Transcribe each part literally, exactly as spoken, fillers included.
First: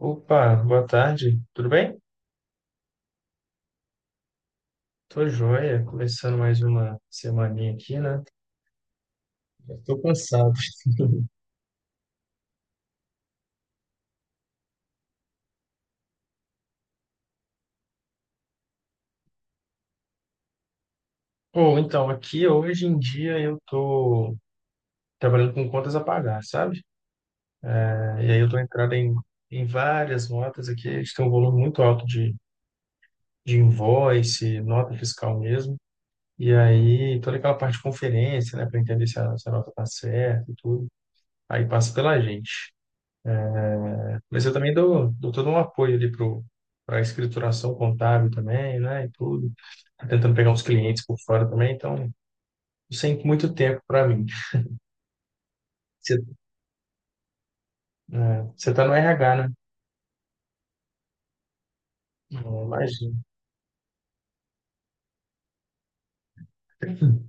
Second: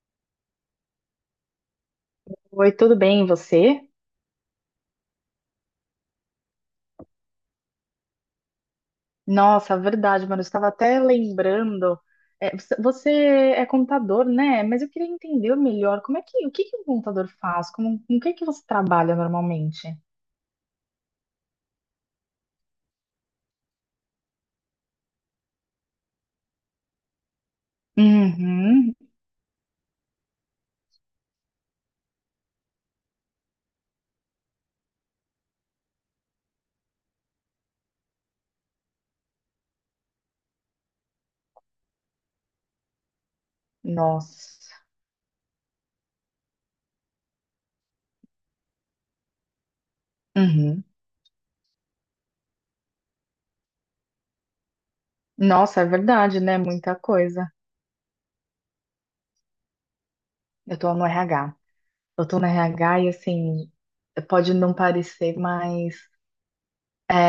Opa, boa tarde, tudo bem? Oi, tudo bem, e você? Tô joia, começando mais uma semaninha aqui, né? Já Nossa, tô verdade, mano, eu cansado. estava até lembrando. É, você você é contador, né? Mas eu queria entender melhor como é que, o que que um contador faz? Como, com o que que você trabalha normalmente? Pô, então, aqui hoje em dia eu tô trabalhando com contas a pagar, sabe? É, E aí eu tô entrando Uhum. em, em várias notas aqui, a gente tem um volume muito alto de, de invoice, nota fiscal mesmo. E aí toda aquela parte de conferência, né, para entender se a, se a nota tá certa e tudo. Aí passa pela gente. Mas eu Nossa. também dou, dou todo um apoio ali pro, para a escrituração contábil também, né? E tudo. Tô Tentando pegar uns Uhum. clientes por fora também, então sem muito tempo para mim. Nossa, é Você, verdade, né? Muita coisa. É, você tá no R H, né? Eu tô no R H. Eu tô no Eu R H e imagino. assim, pode não parecer, mas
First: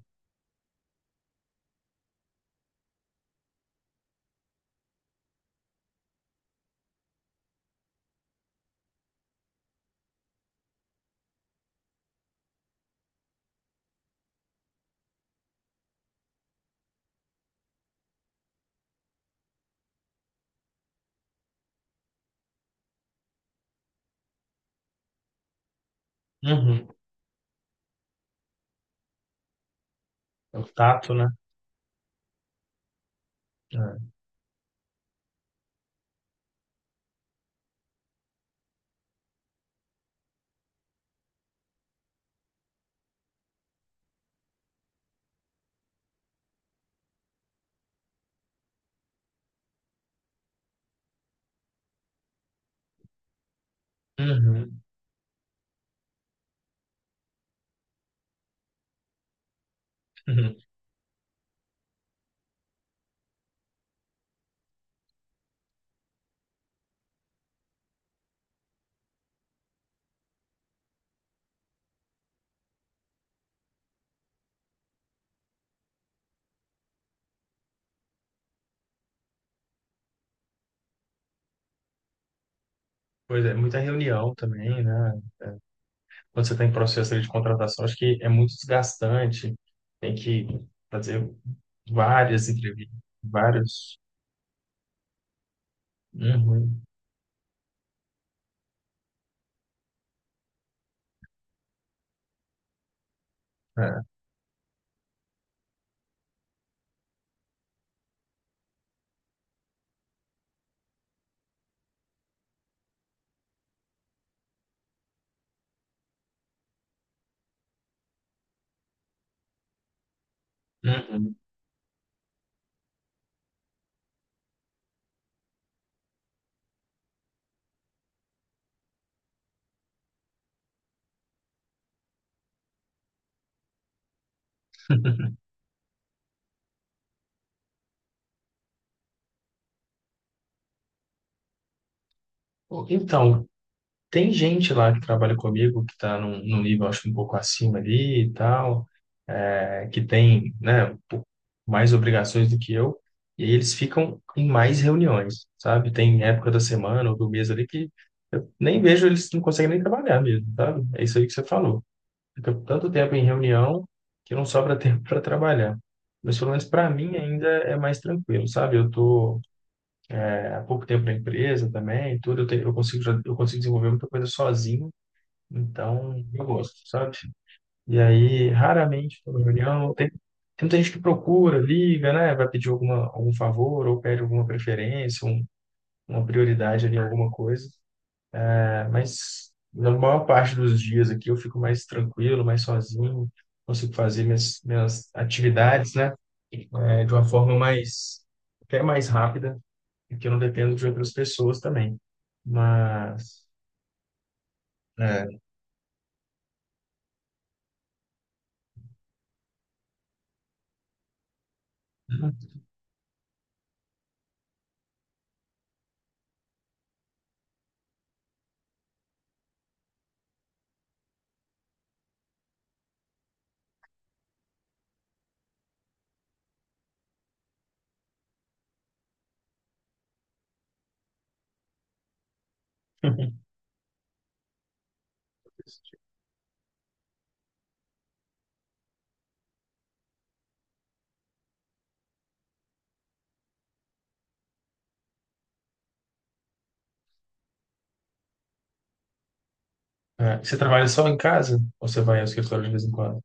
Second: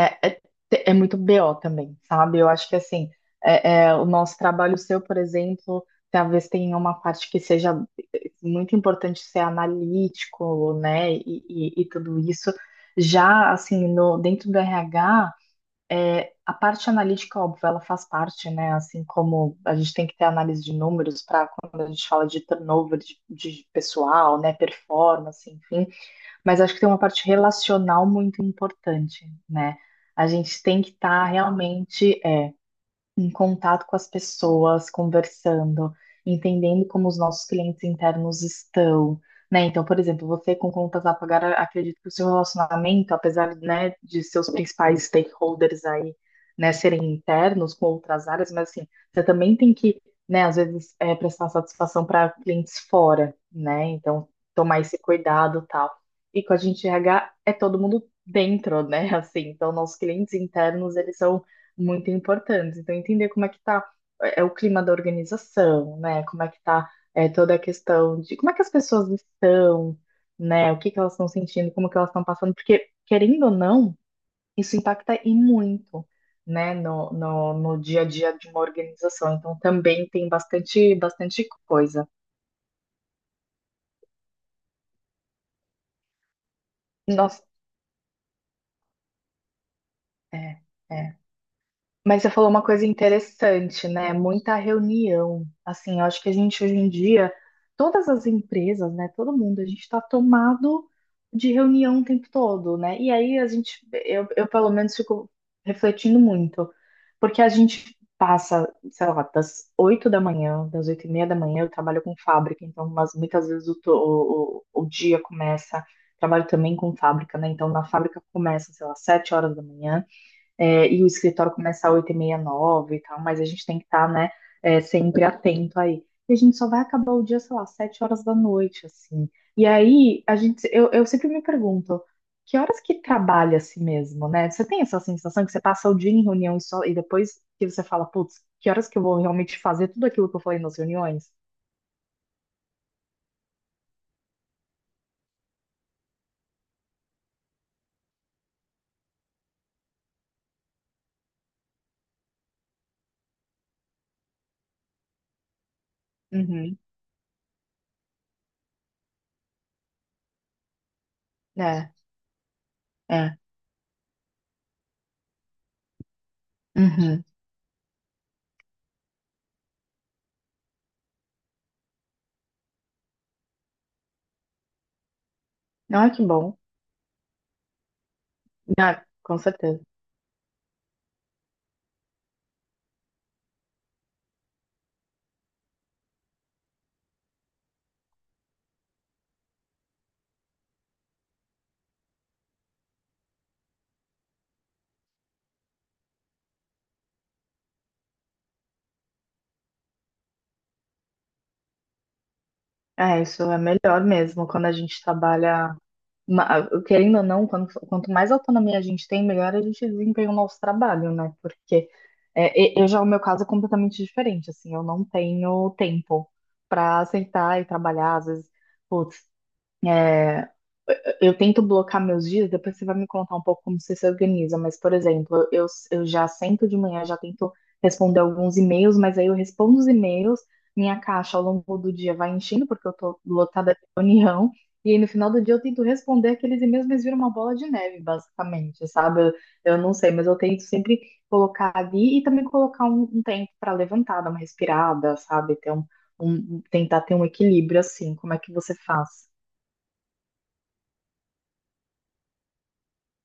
é, é muito B O também, sabe? Eu acho que assim, é, é, o nosso trabalho seu, por exemplo, talvez tenha uma parte que seja eh, muito importante ser analítico, né? E, e- e tudo isso. Já assim, no, dentro do R H, é, a parte analítica, óbvio, ela faz parte, né? Assim como a gente tem que ter análise de números para quando a gente fala de turnover de, de pessoal, né? Performance, enfim. Mas acho que Uhum. tem uma parte relacional muito importante, né? A É gente o tem que tato, estar né? realmente em contato com as É. pessoas, conversando, entendendo como os nossos clientes internos estão, né? Então, por exemplo, você com contas a pagar, acredito que o seu relacionamento, apesar, né, de seus principais stakeholders aí, né, serem internos com outras áreas, mas assim, você também tem que, né, às vezes é, prestar satisfação para clientes fora, né? Então, tomar Uhum. esse cuidado, e tal. E com a gente R H é todo mundo dentro, né? Assim, então nossos clientes Uhum. internos, eles são muito importantes. Então, entender como é que tá é, é o clima da organização, né? Como é que tá é, toda a questão de como é que as pessoas estão, né? O que que elas estão sentindo, como que elas estão passando, porque, querendo ou não, isso impacta e muito, né? No, no, no dia a dia de uma organização. Então, também tem bastante, bastante coisa. Pois é, muita reunião também, né? Quando você está em processo ali de Nossa, contratação, acho que é muito desgastante. Tem que é, é. fazer Mas você várias falou uma coisa entrevistas, interessante, vários. né? Muita reunião. Assim, eu acho que a gente hoje Uhum. em dia, todas as empresas, né? Todo mundo, a gente está tomado de reunião o tempo todo, né? E aí a gente, É. eu, eu pelo menos fico refletindo muito, porque a gente passa, sei lá, das oito da manhã, das oito e meia da manhã, eu trabalho com fábrica, então mas muitas vezes o, to- o, o o dia começa, trabalho também com fábrica, né? Então na fábrica começa, sei lá, sete horas da manhã é, e o Uhum. escritório começa às oito e meia nove, e tal, mas a gente tem que estar, né, é, sempre atento aí. E a gente só vai acabar o dia, sei lá, sete horas da noite, assim. E aí, a gente, eu, eu sempre me pergunto, que horas que trabalha assim mesmo, né? Você tem essa sensação que você passa o dia em reunião e, só, e depois que você fala, putz, que horas que eu vou realmente fazer tudo aquilo que eu falei nas reuniões? Então, tem gente lá que trabalha comigo que está num, num nível, acho, que um pouco acima ali e tal, é, que tem, né, um pouco mais obrigações do que eu, e aí eles ficam em mais reuniões, sabe? Tem época da Uhum, semana ou do mês ali que eu nem vejo, eles não conseguem nem trabalhar mesmo, sabe? É isso aí que você falou. é, Fica tanto tempo em é, reunião que não sobra tempo para trabalhar. Mas pelo menos para mim uhum. ainda é mais tranquilo, sabe? Eu tô é, há pouco tempo na empresa também, tudo, eu, tenho, eu consigo, já- eu consigo desenvolver muita coisa sozinho Não, é então, que eu bom. gosto, sabe? E aí, Ah, raramente, estou com na certeza. reunião, tem, tem muita gente que procura, liga, né? Vai pedir alguma, algum favor ou pede alguma preferência, um- uma prioridade ali, alguma coisa. É, mas na maior parte dos dias aqui eu fico mais tranquilo, mais sozinho, consigo fazer minhas, minhas atividades, né? É, de uma forma mais, até mais rápida, porque eu não dependo de outras pessoas também. É, isso Mas, é melhor mesmo quando a gente é, trabalha ma- Querendo ou não, quando- quanto mais autonomia a gente tem, melhor a gente desempenha o nosso trabalho, né? Porque é, e- eu já, o meu caso é completamente diferente, assim, eu não tenho tempo para aceitar e trabalhar, às vezes, putz, é, eu tento blocar meus dias, depois você vai me contar um pouco como você se organiza, mas, por exemplo, eu, eu já sento de manhã, já tento responder alguns e-mails, mas aí eu respondo os e-mails, minha caixa ao longo do dia vai enchendo, porque eu tô lotada de reunião, e aí no final do dia eu tento responder aqueles e-mails, mas vira uma bola de neve, basicamente, sabe? Eu, eu não sei, mas eu tento sempre colocar ali e também colocar um, um tempo para levantar, dar uma respirada, sabe? Ter um, um, tentar ter um equilíbrio assim, como é que você faz? Ah, você trabalha só em casa? Ou você vai ao escritório de vez em quando?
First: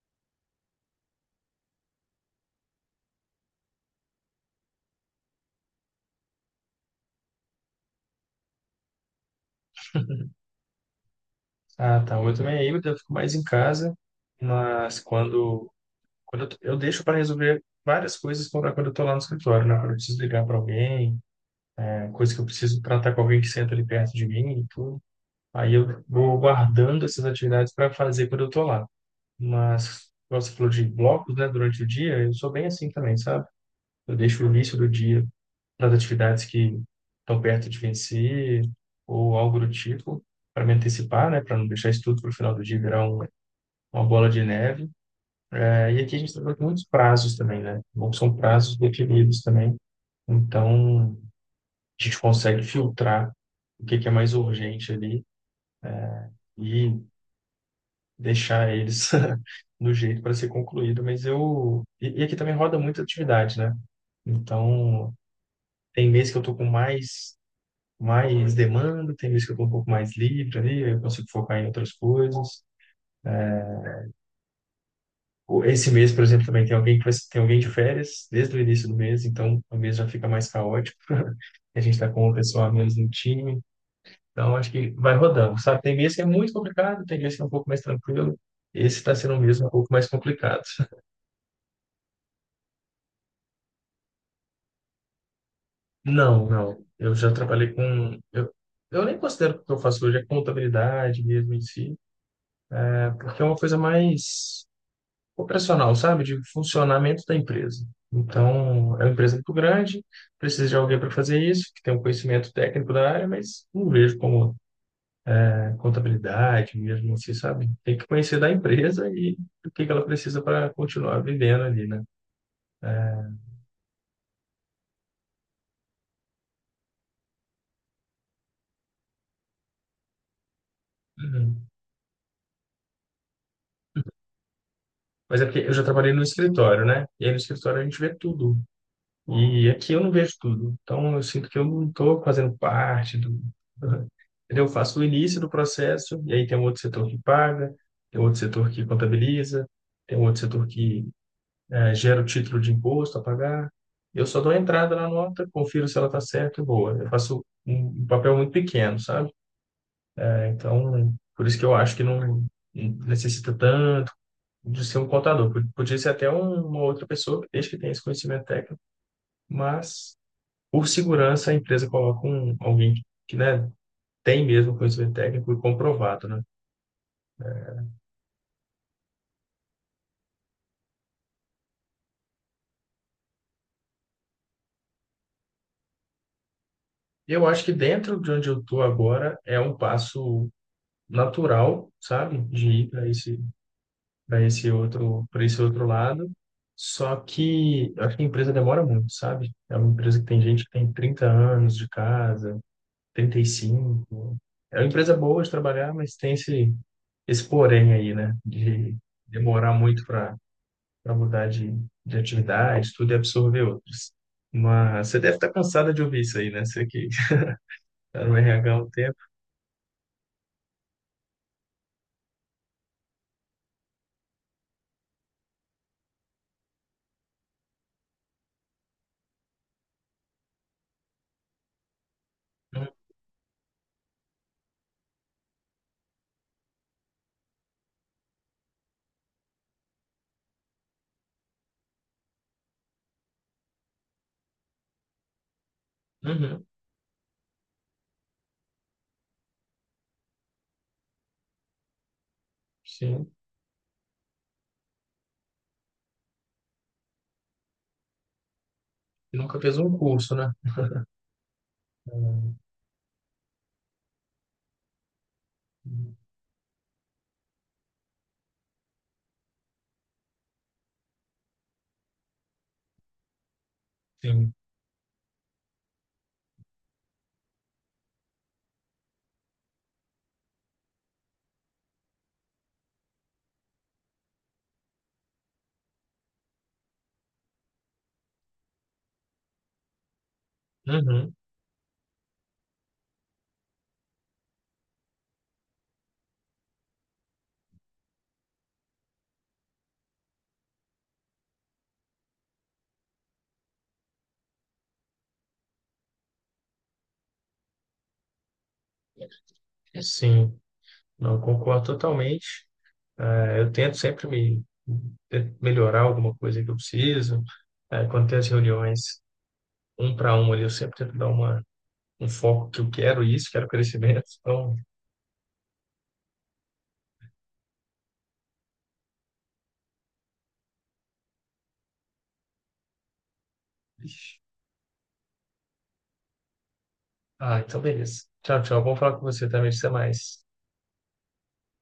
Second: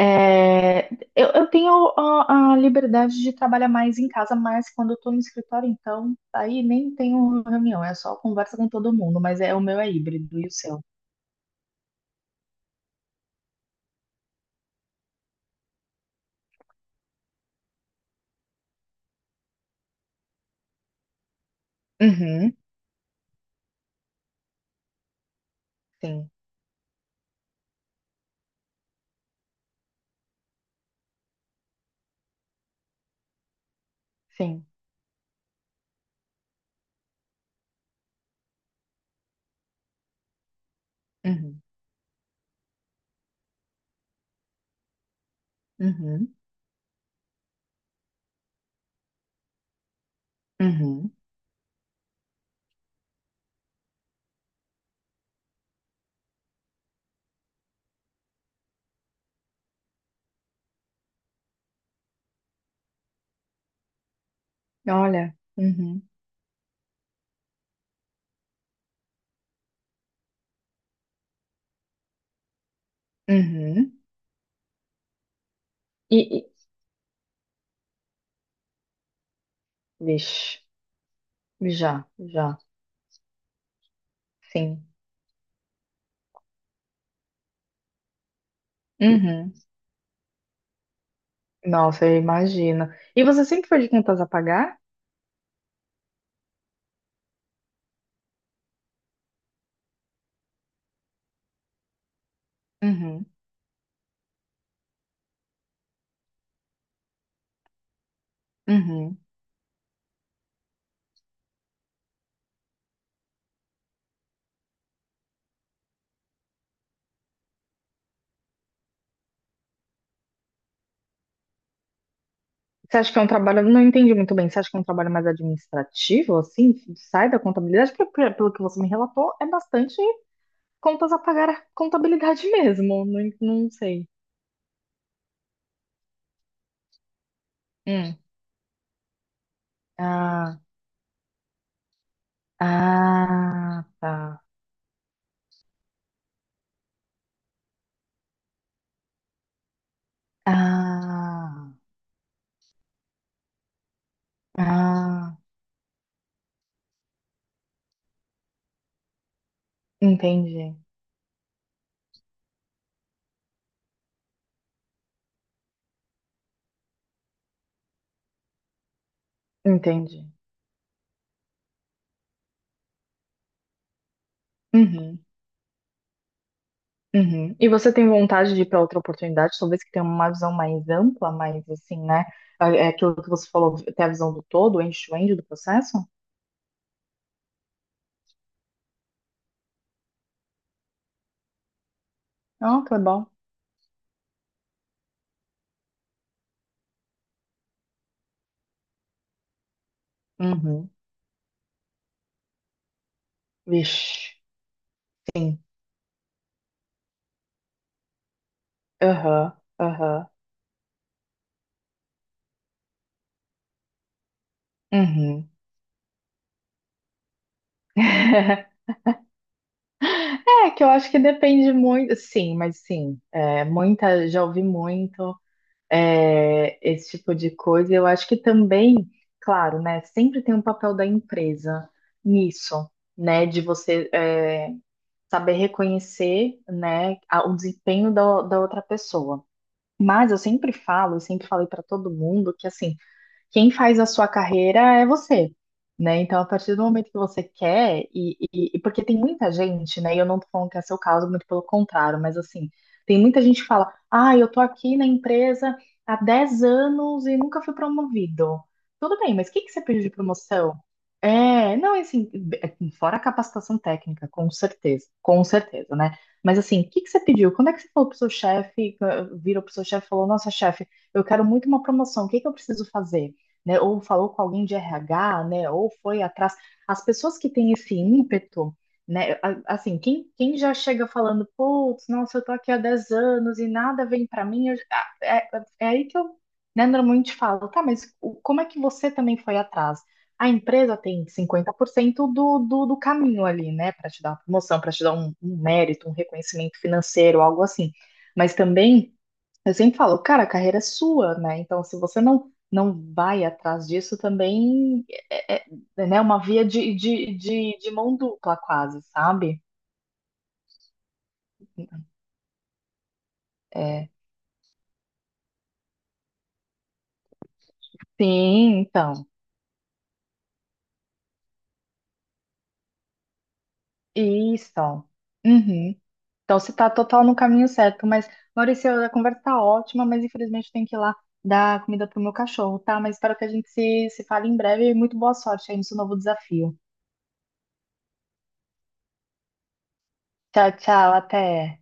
É, eu, eu tenho a, a liberdade de trabalhar mais em casa, mas quando eu tô no escritório, então, aí nem tenho reunião, é só conversa com todo mundo, mas é o meu é híbrido e o seu. Ah, tá. Eu também é eu fico mais em casa, mas quando, quando eu, tô- eu deixo para resolver várias coisas quando, quando eu estou lá no escritório, né? Quando eu preciso ligar para alguém, é, coisa que eu Uhum, preciso tratar com alguém que senta ali perto de mim e tudo. Aí eu sim, vou guardando essas atividades para fazer quando eu estou lá. Mas, igual você falou de blocos, né, durante o dia, eu sou bem assim também, sabe? Eu deixo o sim. início do dia para atividades que estão perto de vencer ou algo do tipo, para me antecipar, né, para Uhum, não deixar isso tudo para o final do dia virar um, uma bola de neve. É, e aqui a uhum, gente trabalha com muitos prazos também, né? Bom, são prazos definidos também, uhum. então a gente consegue filtrar o que que é mais urgente ali e deixar eles no jeito para ser concluído. Mas eu. E, e aqui também roda muita atividade, né? Então, Olha, uhum, tem mês que eu tô com mais mais demanda, tem vezes que eu estou um pouco mais livre ali, aí eu consigo focar em outras coisas. uhum. O- Esse mês, E, por e exemplo, também tem alguém que vai, tem alguém de férias desde o início do mês, então o mês já fica mais vixe, caótico. A gente já, está com o já, pessoal a menos no time, então acho sim. que vai rodando, sabe? Tem mês que é muito complicado, tem mês que é um pouco mais tranquilo. Esse está sendo um Uhum. mês um pouco mais complicado. Nossa, eu imagino. E você sempre foi de contas a pagar? Não, não. Eu já trabalhei com. Eu, eu nem considero que o que eu faço hoje é contabilidade mesmo em si, né? Uhum, Porque é uma coisa mais operacional, sabe? De funcionamento da empresa. Então, é uma uhum. empresa muito grande, precisa de alguém para fazer isso, que tem um conhecimento técnico da área, mas não vejo como né, contabilidade mesmo assim, sabe? Tem que conhecer da empresa e o que que ela precisa para continuar vivendo ali, né? Você acha que é um trabalho, não entendi muito bem, você acha que é um trabalho mais administrativo, assim, que sai da contabilidade? Porque, pe- pelo que você me relatou, é bastante contas a pagar a Uhum. contabilidade mesmo, não, en- não sei. Mas é porque eu já trabalhei no escritório, né? E aí no escritório a gente vê Hum. tudo. E aqui eu não vejo Ah, tudo. Então, eu sinto que eu não estou fazendo parte do. ah, tá. Entendeu? Eu faço o início do processo, e aí tem um outro setor que paga, tem outro setor que contabiliza, tem um outro setor que Ah, eh, gera o título de imposto a pagar. Eu só dou a entrada na ah, nota, confiro se ela está certa e boa. Eu faço um um papel muito pequeno, sabe? entendi, Então, por isso que eu acho que não necessita tanto de ser um contador. Pod- Podia ser até um- uma outra pessoa, desde que tenha esse conhecimento técnico, mas entendi. por segurança, a empresa coloca um, alguém que, que, né, tem mesmo conhecimento Uhum, técnico e comprovado, né? uhum. E você tem vontade de ir para outra oportunidade, talvez que tenha uma visão mais ampla, mais assim, né? É é aquilo que você falou, ter a visão do todo, end-to-end do processo? E Eu acho que dentro de onde eu estou agora é um passo natural, sabe, de Ah, ir que para legal. esse, para esse outro, para esse outro lado. Só que eu acho que a empresa demora muito, sabe? É uma empresa que tem gente que Uhum. tem trinta anos de casa, trinta e Vixe. cinco. É uma empresa boa de Sim. trabalhar, mas tem esse, esse porém aí, né? De Aham, demorar muito aham, para para mudar de, de atividade, tudo e absorver outras. Mas você deve estar uhum. cansada de ouvir isso aí, né? Você que está no R H há um tempo. É que eu acho que depende muito, sim, mas sim, é, muita, já ouvi muito é, esse tipo de coisa. Eu acho que também, claro, né, sempre tem um papel da empresa nisso, né, de você é, saber reconhecer, né, a- o desempenho da, da outra pessoa. Mas eu sempre falo, eu sempre falei para todo mundo que assim quem faz a sua carreira é você, né? Então, a Uhum, partir do momento que você quer, e, e- e porque tem muita gente, né? E eu não tô falando que é seu caso, muito pelo contrário, mas assim, tem sim. muita gente que fala: ah, eu tô aqui na empresa há dez anos e nunca fui promovido. Tudo bem, E mas o nunca que que fez você um pediu de curso, né? promoção? É, não, assim, Hum, fora a capacitação técnica, com certeza, com certeza, né? Mas assim, o que que você pediu? Quando é que você falou pro seu chefe, virou pro seu chefe e falou, nossa, chefe, eu quero muito uma promoção, o que que eu preciso fazer? Né? Ou falou com sim. alguém de R H, né? Ou foi atrás. As pessoas que têm esse ímpeto, né? A- Assim, quem, quem já chega falando, putz, nossa, eu tô aqui há dez anos e nada vem pra mim, eu- ah, é, é aí que eu, né, normalmente falo, tá, mas o- como é que você também foi atrás? A empresa tem Uhum. cinquenta por cento do, do, do caminho ali, né? Para te dar uma promoção, para te dar um, um mérito, um reconhecimento financeiro, algo assim. Mas também eu sempre falo, cara, a carreira é sua, né? Então, se você não não vai atrás disso, também é, é- é, né, uma via de, de, de, de mão dupla, quase, sabe? Sim, não concordo totalmente. Eh, eu tento É. sempre me te- melhorar alguma coisa que eu preciso. Eh, quando tem as Sim, reuniões então. um para um ali, eu sempre tento dar uma, um foco que eu quero isso, quero crescimento. Isso. Então, Uhum. Então, você está total no caminho certo. Mas, Maurício, a conversa tá ótima, mas infelizmente eu tenho que ir lá dar comida pro meu cachorro, tá? Mas espero que a gente se, se fale em breve e muito boa sorte aí no seu novo desafio. ah, então beleza. Tchau, tchau. Bom falar com você também. Até mais. Tchau, tchau, até.